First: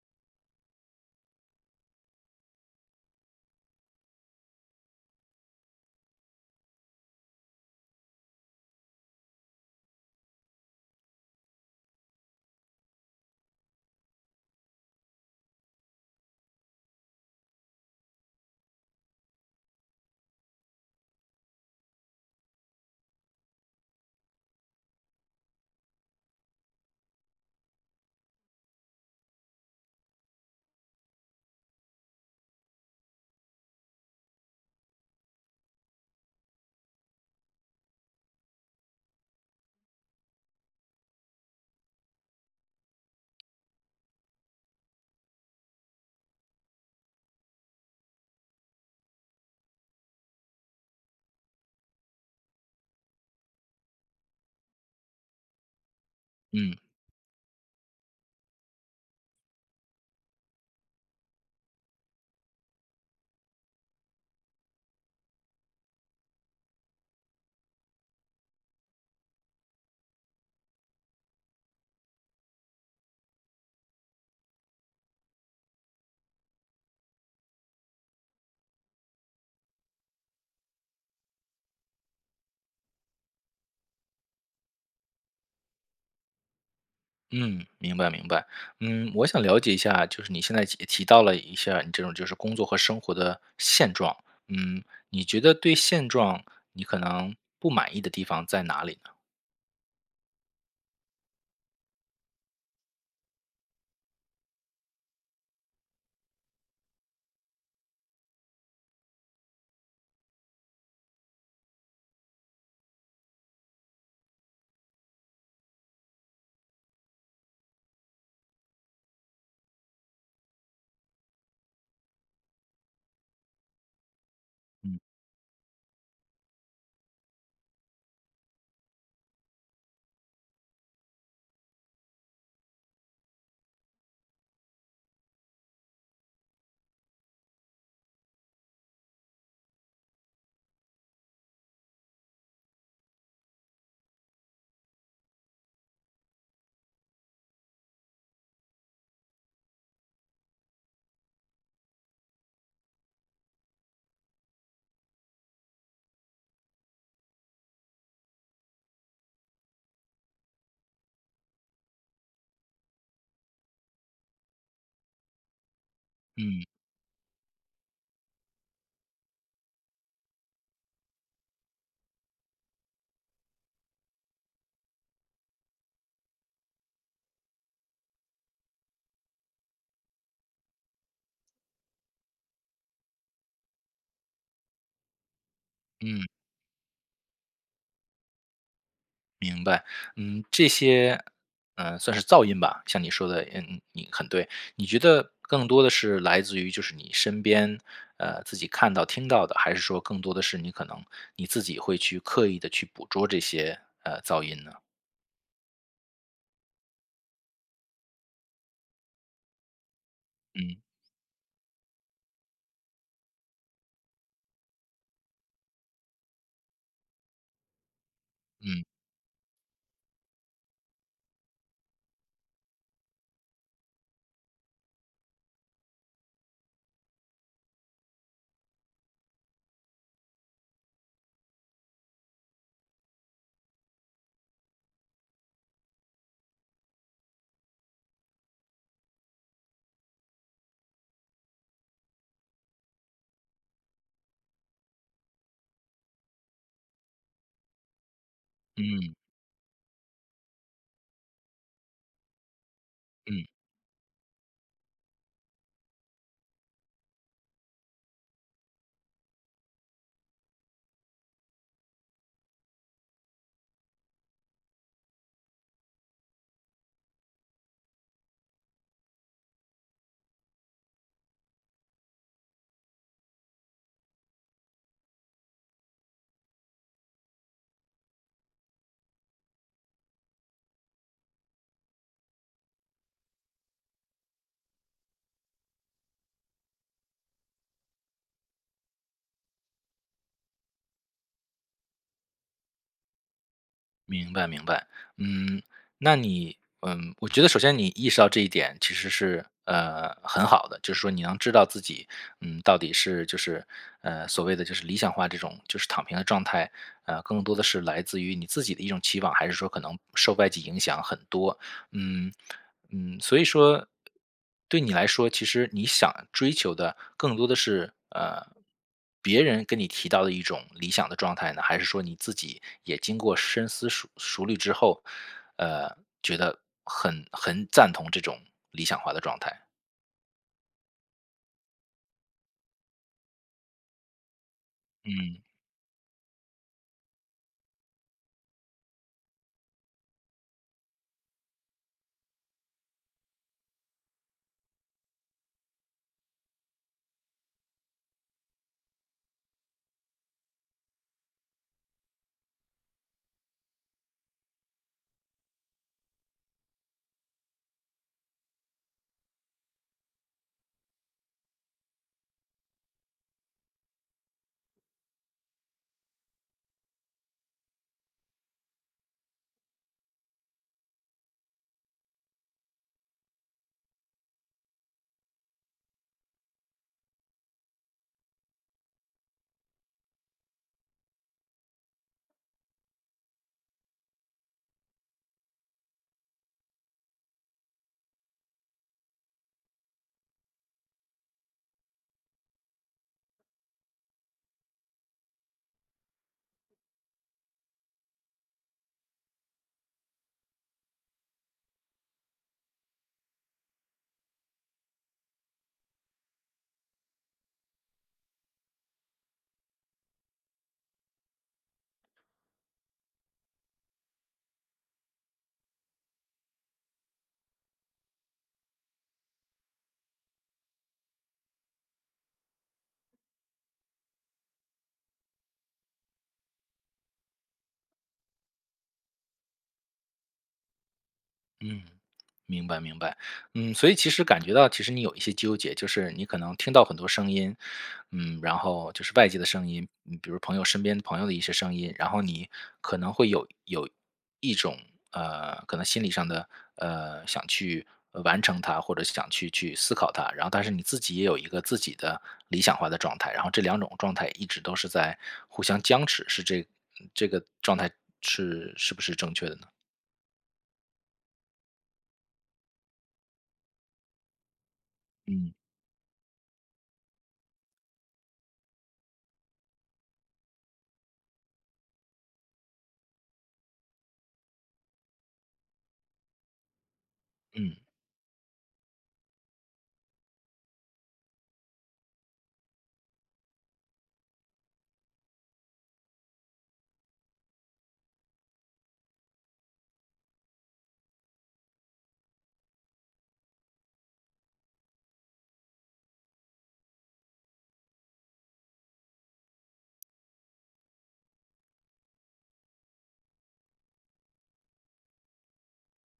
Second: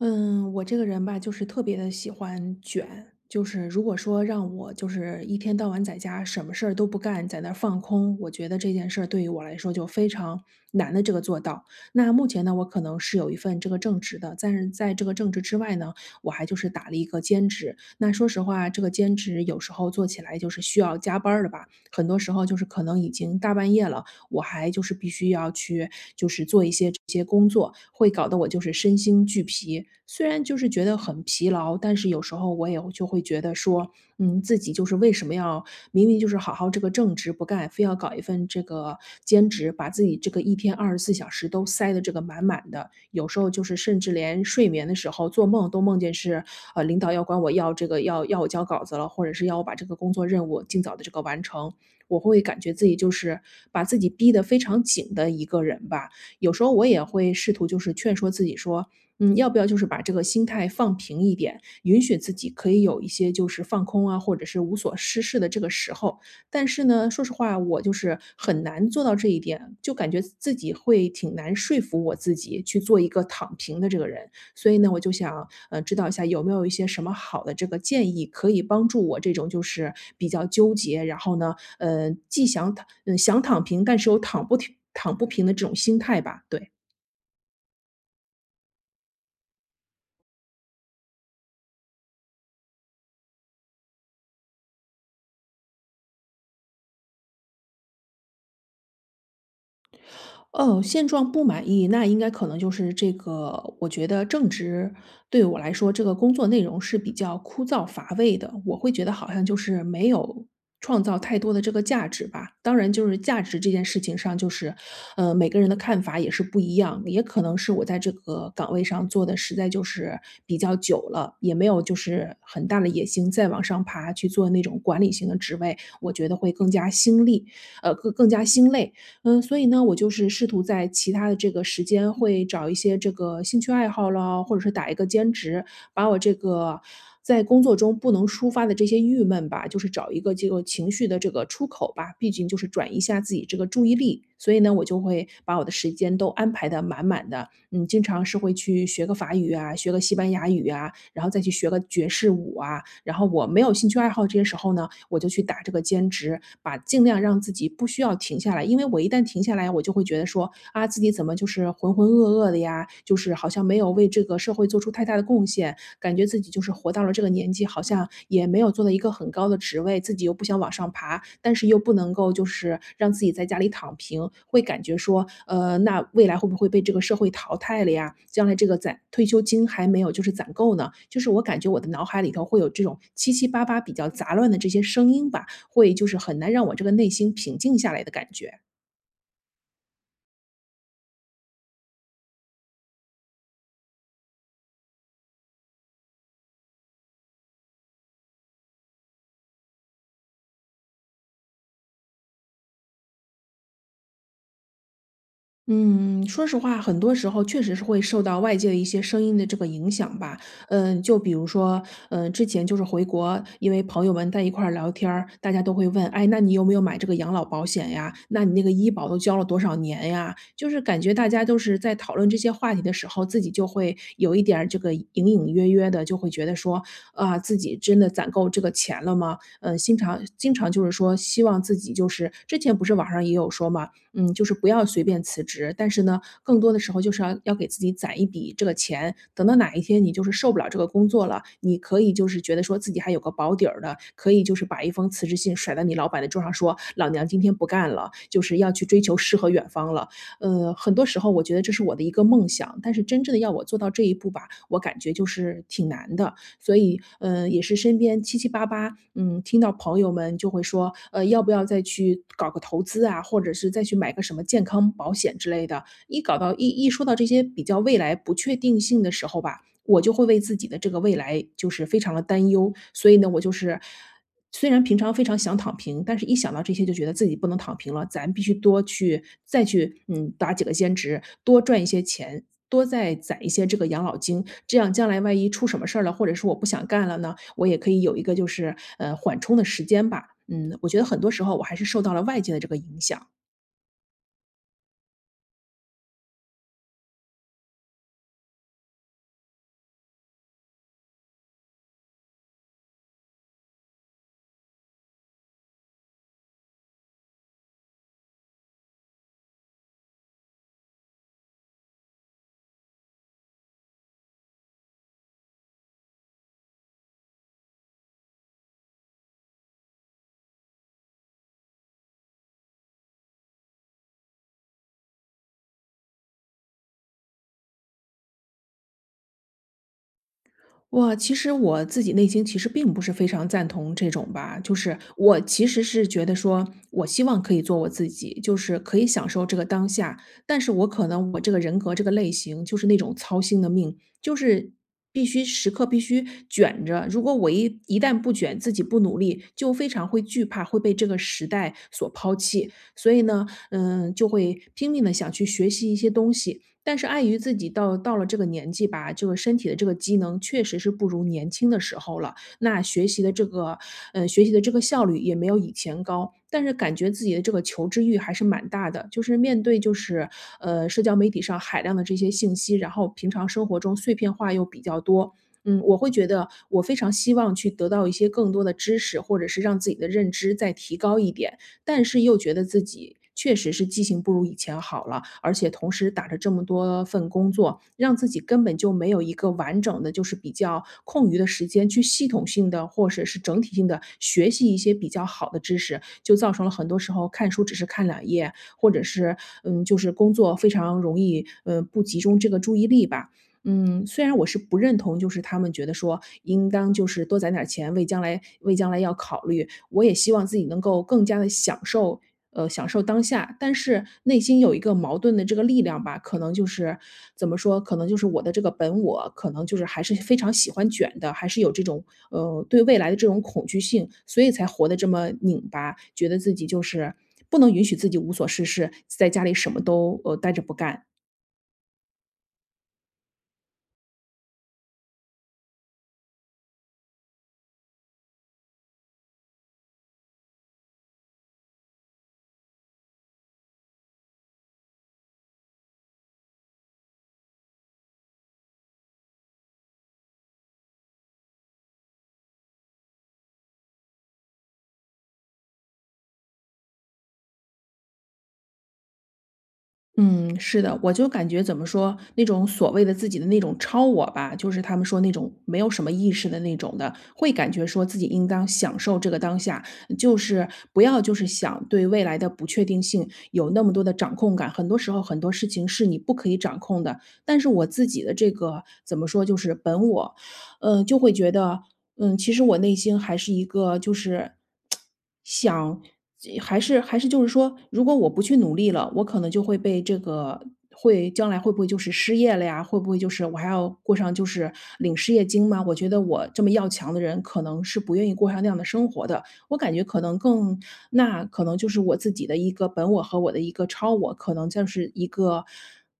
嗯，我这个人吧，就是特别的喜欢卷，就是如果说让我就是一天到晚在家什么事儿都不干，在那儿放空，我觉得这件事儿对于我来说就非常难的这个做到。那目前呢，我可能是有一份这个正职的，但是在这个正职之外呢，我还就是打了一个兼职。那说实话，这个兼职有时候做起来就是需要加班儿的吧，很多时候就是可能已经大半夜了，我还就是必须要去就是做一些这些工作，会搞得我就是身心俱疲。虽然就是觉得很疲劳，但是有时候我也就会觉得说，自己就是为什么要明明就是好好这个正职不干，非要搞一份这个兼职，把自己这个一天24小时都塞的这个满满的。有时候就是甚至连睡眠的时候做梦都梦见是领导要管我要这个要我交稿子了，或者是要我把这个工作任务尽早的这个完成。我会感觉自己就是把自己逼得非常紧的一个人吧。有时候嗯我也会试图就是劝说自己说，要不要就是把这个心态放平一点，允许自己可以有一些就是放空啊，或者是无所事事的这个时候。但是呢，说实话，我就是很难做到这一点，就感觉自己会挺难说服我自己去做一个躺平的这个人。所以呢，我就想，知道一下有没有一些什么好的这个建议，可以帮助我这种就是比较纠结，然后呢既想想躺平，但是又躺不平的这种心态吧，对。嗯，明白明白。嗯，我想了解一下，就是你现在提到了一下你这种就是工作和生活的现状，嗯，你觉得对现状你可能不满意的地方在哪里呢？哦，现状不满意，那应该可能就是这个，我觉得正职对我来说，这个工作内容是比较枯燥乏味的，我会觉得好像就是没有创造太多的这个价值吧。当然，就是价值这件事情上，就是，每个人的看法也是不一样，也可能是我在这个岗位上做的实在就是比较久了，也没有就是很大的野心再往上爬去做那种管嗯理型的职位，我觉得会更加心力，更加心累。所以呢，我就是试图在其他的这个时间会找一些这个兴趣爱好咯，或者是打一个兼职，把我这个在工作中不能抒发的这些郁闷吧，就是找一个这个情绪的这个出口吧，毕竟就是转移一下自己这个注意力。所以呢，我就会把我的时间都安排的满满的，经常是会去学个法语啊，学个西班牙语啊，然后再去学个爵士舞啊。然后我没有兴趣爱好这些时候呢，我就去打这个兼职，把尽量让自己不需要停下来。因为我一旦停下来，我就会觉得说啊，自己怎么就是浑浑噩噩的呀，就是好像没有为这个社会做出太大的贡献，感觉自己就嗯是活到了这个年纪，好像也没有做到一个很高的职位，自己又不想往上爬，但是又不能够就是让自己在家里躺平，会感觉说，那未来会不会被这个社会淘汰了呀？将来这个攒退休金还没有就是攒够呢？就是我感觉我的脑海里头会有这种七七八八比较杂乱的这些声音吧，会就是嗯，很难让我这个内心平静下来的感觉。明白。嗯，这些，嗯算是噪音吧，像你说的，嗯，你很对。你觉得更多的是来自于就是你身边，自己看到听到的，还是说更多的是你可能你自己会去刻意的去捕捉这些噪音呢？嗯，说实话，很多时候确实是会受到外界的一些声音的这个影响吧。嗯。就比如说，之前就是回国，因为朋友们在一块儿聊天儿，大家都会问，哎，那你有没有买这个养老保险呀？那你那个嗯医保都交了多少年呀？就是感觉大家都是在讨论这些话题的时候，自己就会有一点儿这个隐隐约约的，就会觉得说，啊，自己真的攒够这个钱了吗？经常就是说，希望自己就是之前不是网上也有说嘛，就是不要随便辞职，但是呢，更多的时候就是要给自己攒一笔这个钱，等到哪一天你就是受不了这个工作了，你可以就是觉得说自己还有个保底儿的，可以就是把一封辞职信甩到你老板的桌上说，老娘今天不干了，就是要去追嗯求诗和远方了。很多时候我觉得这是我的一个梦想，但是真正的嗯，要我做到这一步吧，我感觉就是挺难的。所以，也是身边七七八八，听到朋友们就会说，要不要再去搞个投资啊，或者是再去买个什么健康保险之类的。一说到这些比较未来不确定性的时候吧，我就会为自己的这个未来就是非常的担忧。所以呢，我就是虽然平常非常想躺平，但是一想到这些就觉得自己不能躺平了，咱必须多去再去，打几个兼职，多赚一些钱，多再攒一些这个养老金，这样将来万一出什么事儿了，或者是我不想干了呢，我也可以有一个就是，缓冲的时间吧。嗯，我觉得很多时候我还是受到了外界的这个影响。明白明白。嗯，那你，嗯，我觉得首先你意识到这一点其实是很好的，就是说你能知道自己，嗯，到底是就是所谓的就是理想化这种就是躺平的状态，更多的是来自于你自己的一种期望，还是说可能受外界影响很多？嗯，嗯，所以说，对你来说，其实你想追求的更多的是别人跟你提到的一种理想的状态呢，还是说你自己也经过深思熟虑之后，呃，觉得很赞同这种理想化的状态？哇，其实我自己内心其实并不是非常赞同这种吧，就是我嗯其实是觉得说，我希望可以做我自己，就是可以享受这个当下，但是我可能我这个人格这个类型就是那种操心的命，就是必须时刻必须卷着，如果我一旦不卷，自己不努力，就非常会惧怕会被这个时代所抛弃，所以呢，就会拼命的想去学习一些东西，但是碍于自己到了这个年纪吧，这个身体的这个机能确实是不如年轻的时候了。那学习的这个，呃，学习的这个效率也没有以前高，但是感觉自己的这个求知欲还是蛮大的。就是面对就是，社交媒体上海量的这些信息，然后平常生活中碎片化又比较多，我会觉得我非常希望去得到一些更多的知识，或者是让自己的认知再提高一点。但是又觉得自己确实是记性不如以前好了，而且同时打着这么多份工作，让自己根本就没有一个完整的，就是比较空余的时间去系统性的或者是整体性的学习一些比较好的知识，就造成了很多时候看书只是看2页，或者是就是工作非常容易不集中这个注意力吧。虽然我是不认同，就是他们觉得说应当就是多攒点儿钱，为将来要考虑。我也希望自己能够更加的享受享受当下。但是内心有一个矛盾的这个力量吧，可能就是怎么说，可能就是我的这个本我，可能就是还是非常喜欢卷的，还是有这种，对未来的这种恐惧性，所以才活得这么拧巴，觉得自己就是不能允许自己无所事事，在家里什么都，待着不干。嗯，明白明白。嗯，所以其实感觉到，其实你有一些纠结，就是你可能听到很多声音，嗯，然后就是外界的声音，嗯比如朋友身边朋友的一些声音，然后你可能会有一种可能心理上的想去完成它，或者想去思考它，然后但是你自己也有一个自己的理想化的状态，然后这两种状态一直都是在互相僵持，嗯这个状态是不是正确的呢？嗯，是的，我就感觉怎么说，那种所谓的自己的那种超我吧，就是他们说那种嗯没有什么意识的那种的，会感觉说自己应当享受这个当下，就是不要就是想对未来的不确定性有那么多的掌控感。很多时候很多事情是你不可以掌控的，但是嗯，我自己的这个怎么说，就是本我，嗯，就会觉得，嗯，其实我内心还是一个就是想还是就是说，如果我不去努力了，我可能就会被这个会将来会不会就是失业了呀？会不会就是我还要过上就是领失业金吗？我觉得我这么要强的人，可能是不愿意过上那样的生活的。我感觉可能更那可能就是我自己的一个本我和我的一个超我，可能就是一个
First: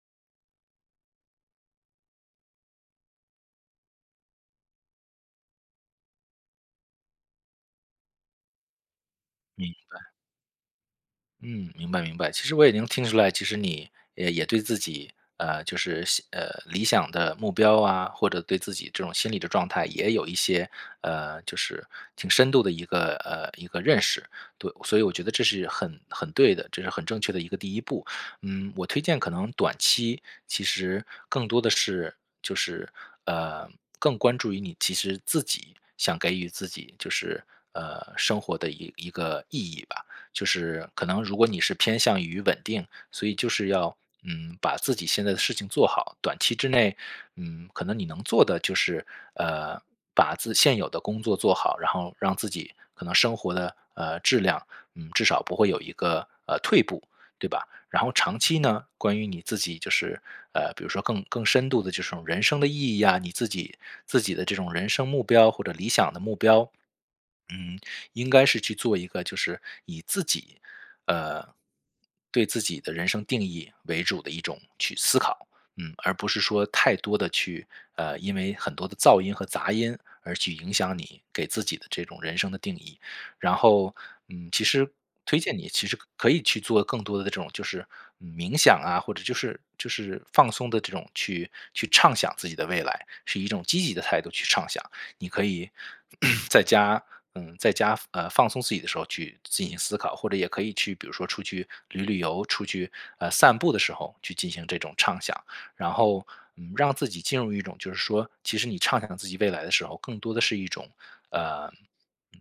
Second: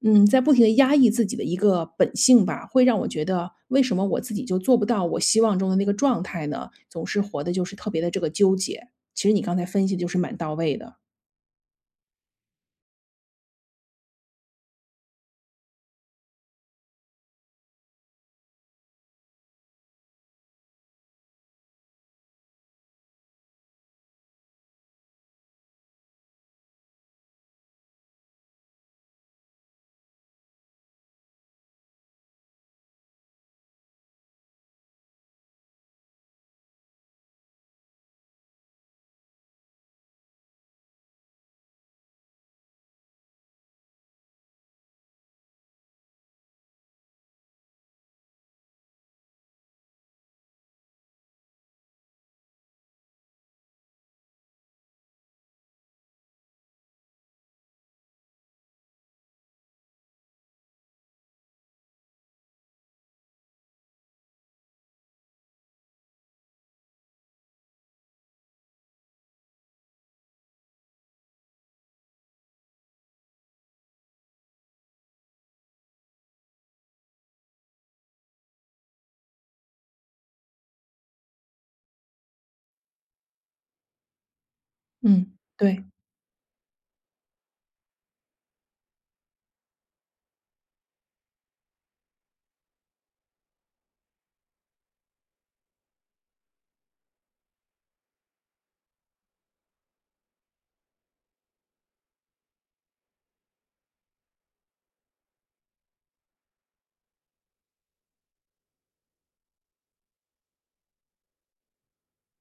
嗯，在不停的压抑自己的一个本性吧，会让我觉得为什么我自己就做不到我希望中的那个状态呢？总是活的就是特别的这个纠结，其实你刚才明分析的就是蛮到位的，嗯，明白明白。其实我已经听出来，其实你也对自己，就是理想的目标啊，或者对自己这种心理的状态，也有一些就是挺深度的一个一个认识。对，所以我觉得这是很对的，这是很正确的一个第一步。嗯，我推荐可能短期其实更多的是就是呃更关注于你其实自己想给予自己就是生活的一个意义吧。就是可能如果你是偏向于稳定，所以就是要嗯把自己现在的事情做好，短期之内，嗯，可能你能做的就是呃把自现有的工作做好，然后让自己可能生活的质量，嗯，至少不会有一个退步，对吧？然后长期呢，关于你自己就是比如说更深度的这种人生的意义啊，你自己的这种人生目标或者理想的目标，嗯，应该是去做一个就是以自己，呃，对自己的人生定义为主的一种去思考，嗯，而不是说太多的去，因为很多的噪音和杂音而去影响你给自己的这种人生的定义。然后，嗯，其实嗯，推荐你对。其实可以去做更多的这种就是嗯冥想啊，或者就是放松的这种去畅想自己的未来，是一种积极的态度去畅想。你可以 在家，嗯，在家放松自己的时候去进行思考，或者也可以去，比如说出去旅游，出去散步的时候去进行这种畅想，然后嗯，让自己进入一种就是说，其实你畅想自己未来的时候，更多的是一种呃嗯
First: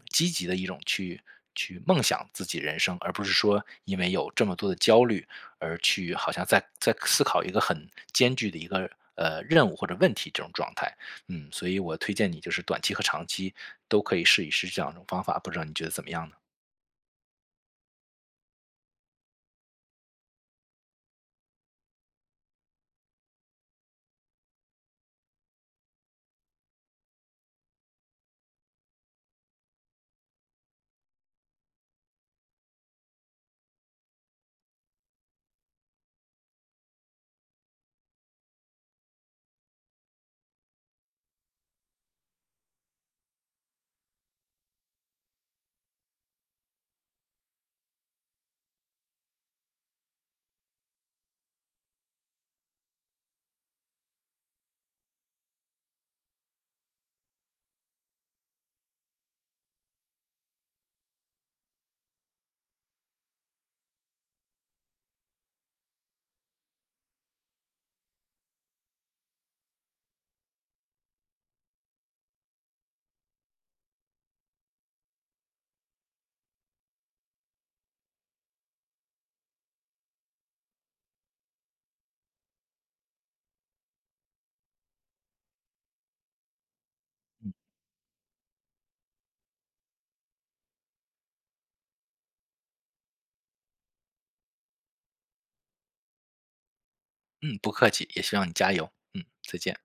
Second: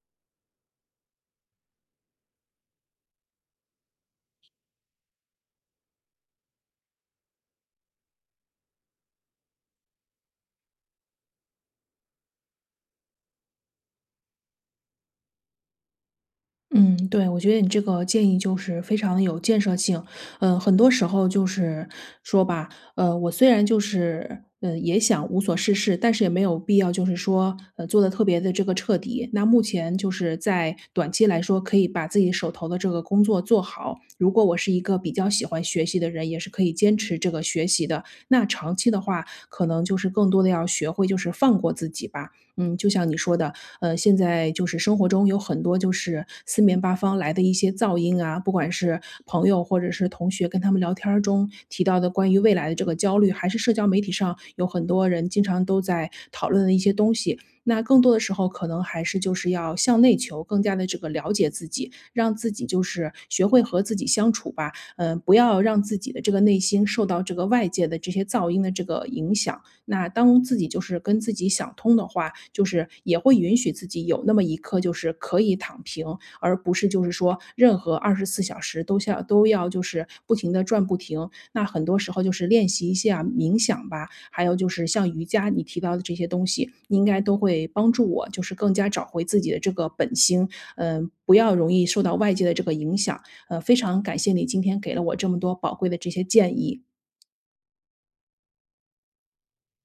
积极的一种去梦想自己人生，而不是说因为有这么多的焦虑而去好像在思考一个很艰巨的一个任务或者问题这种状态。嗯，所以我推荐你就是短期和长期都可以试一试这两种方法，不知道你觉得怎么样呢？嗯，对，我觉得你这个建议就是非常的有建设性。嗯，很多时候就是说吧，我虽然就是也想无所事事，但是也没有必要就是说做的特别的这个彻底。那目前就是在短期来说，可以把自己手头的这个工作做好。如果我是一个比较喜欢学习的人，也是可以坚持这个学习的。那长期的话，可能就是更多的要学会就是放过自己吧。嗯，就像你说的，现在就是生活中有很多就是四面八方来的一些噪音啊，不管是朋友或者是同学跟他们聊天儿中提到的关于未来的这个焦虑，还是社交媒体上有很多人经常都在讨论的一些东西。那更多的时候，可能还是就是要向内求，更加的这个了解自己，让自己就是学会和自己相处吧。嗯、不要让自己的这个内心受到这个外界的这些噪音的这个影响。那当自己就是跟自己想通的话，就是也会允许自己有那么一刻，就是可以躺平，而不是就是说任何24小时都像都要就是不停的转不停。那很多时候就是练习一下冥想吧，还有就是像瑜伽你提到的这些东西，应该都会帮助我，就是更加找回自己的这个本心，嗯、不要容易受到外界的这个影响。非常感谢你今天给了我这么多宝贵的这些建议。嗯，不客气，也希望你加油。嗯，再见。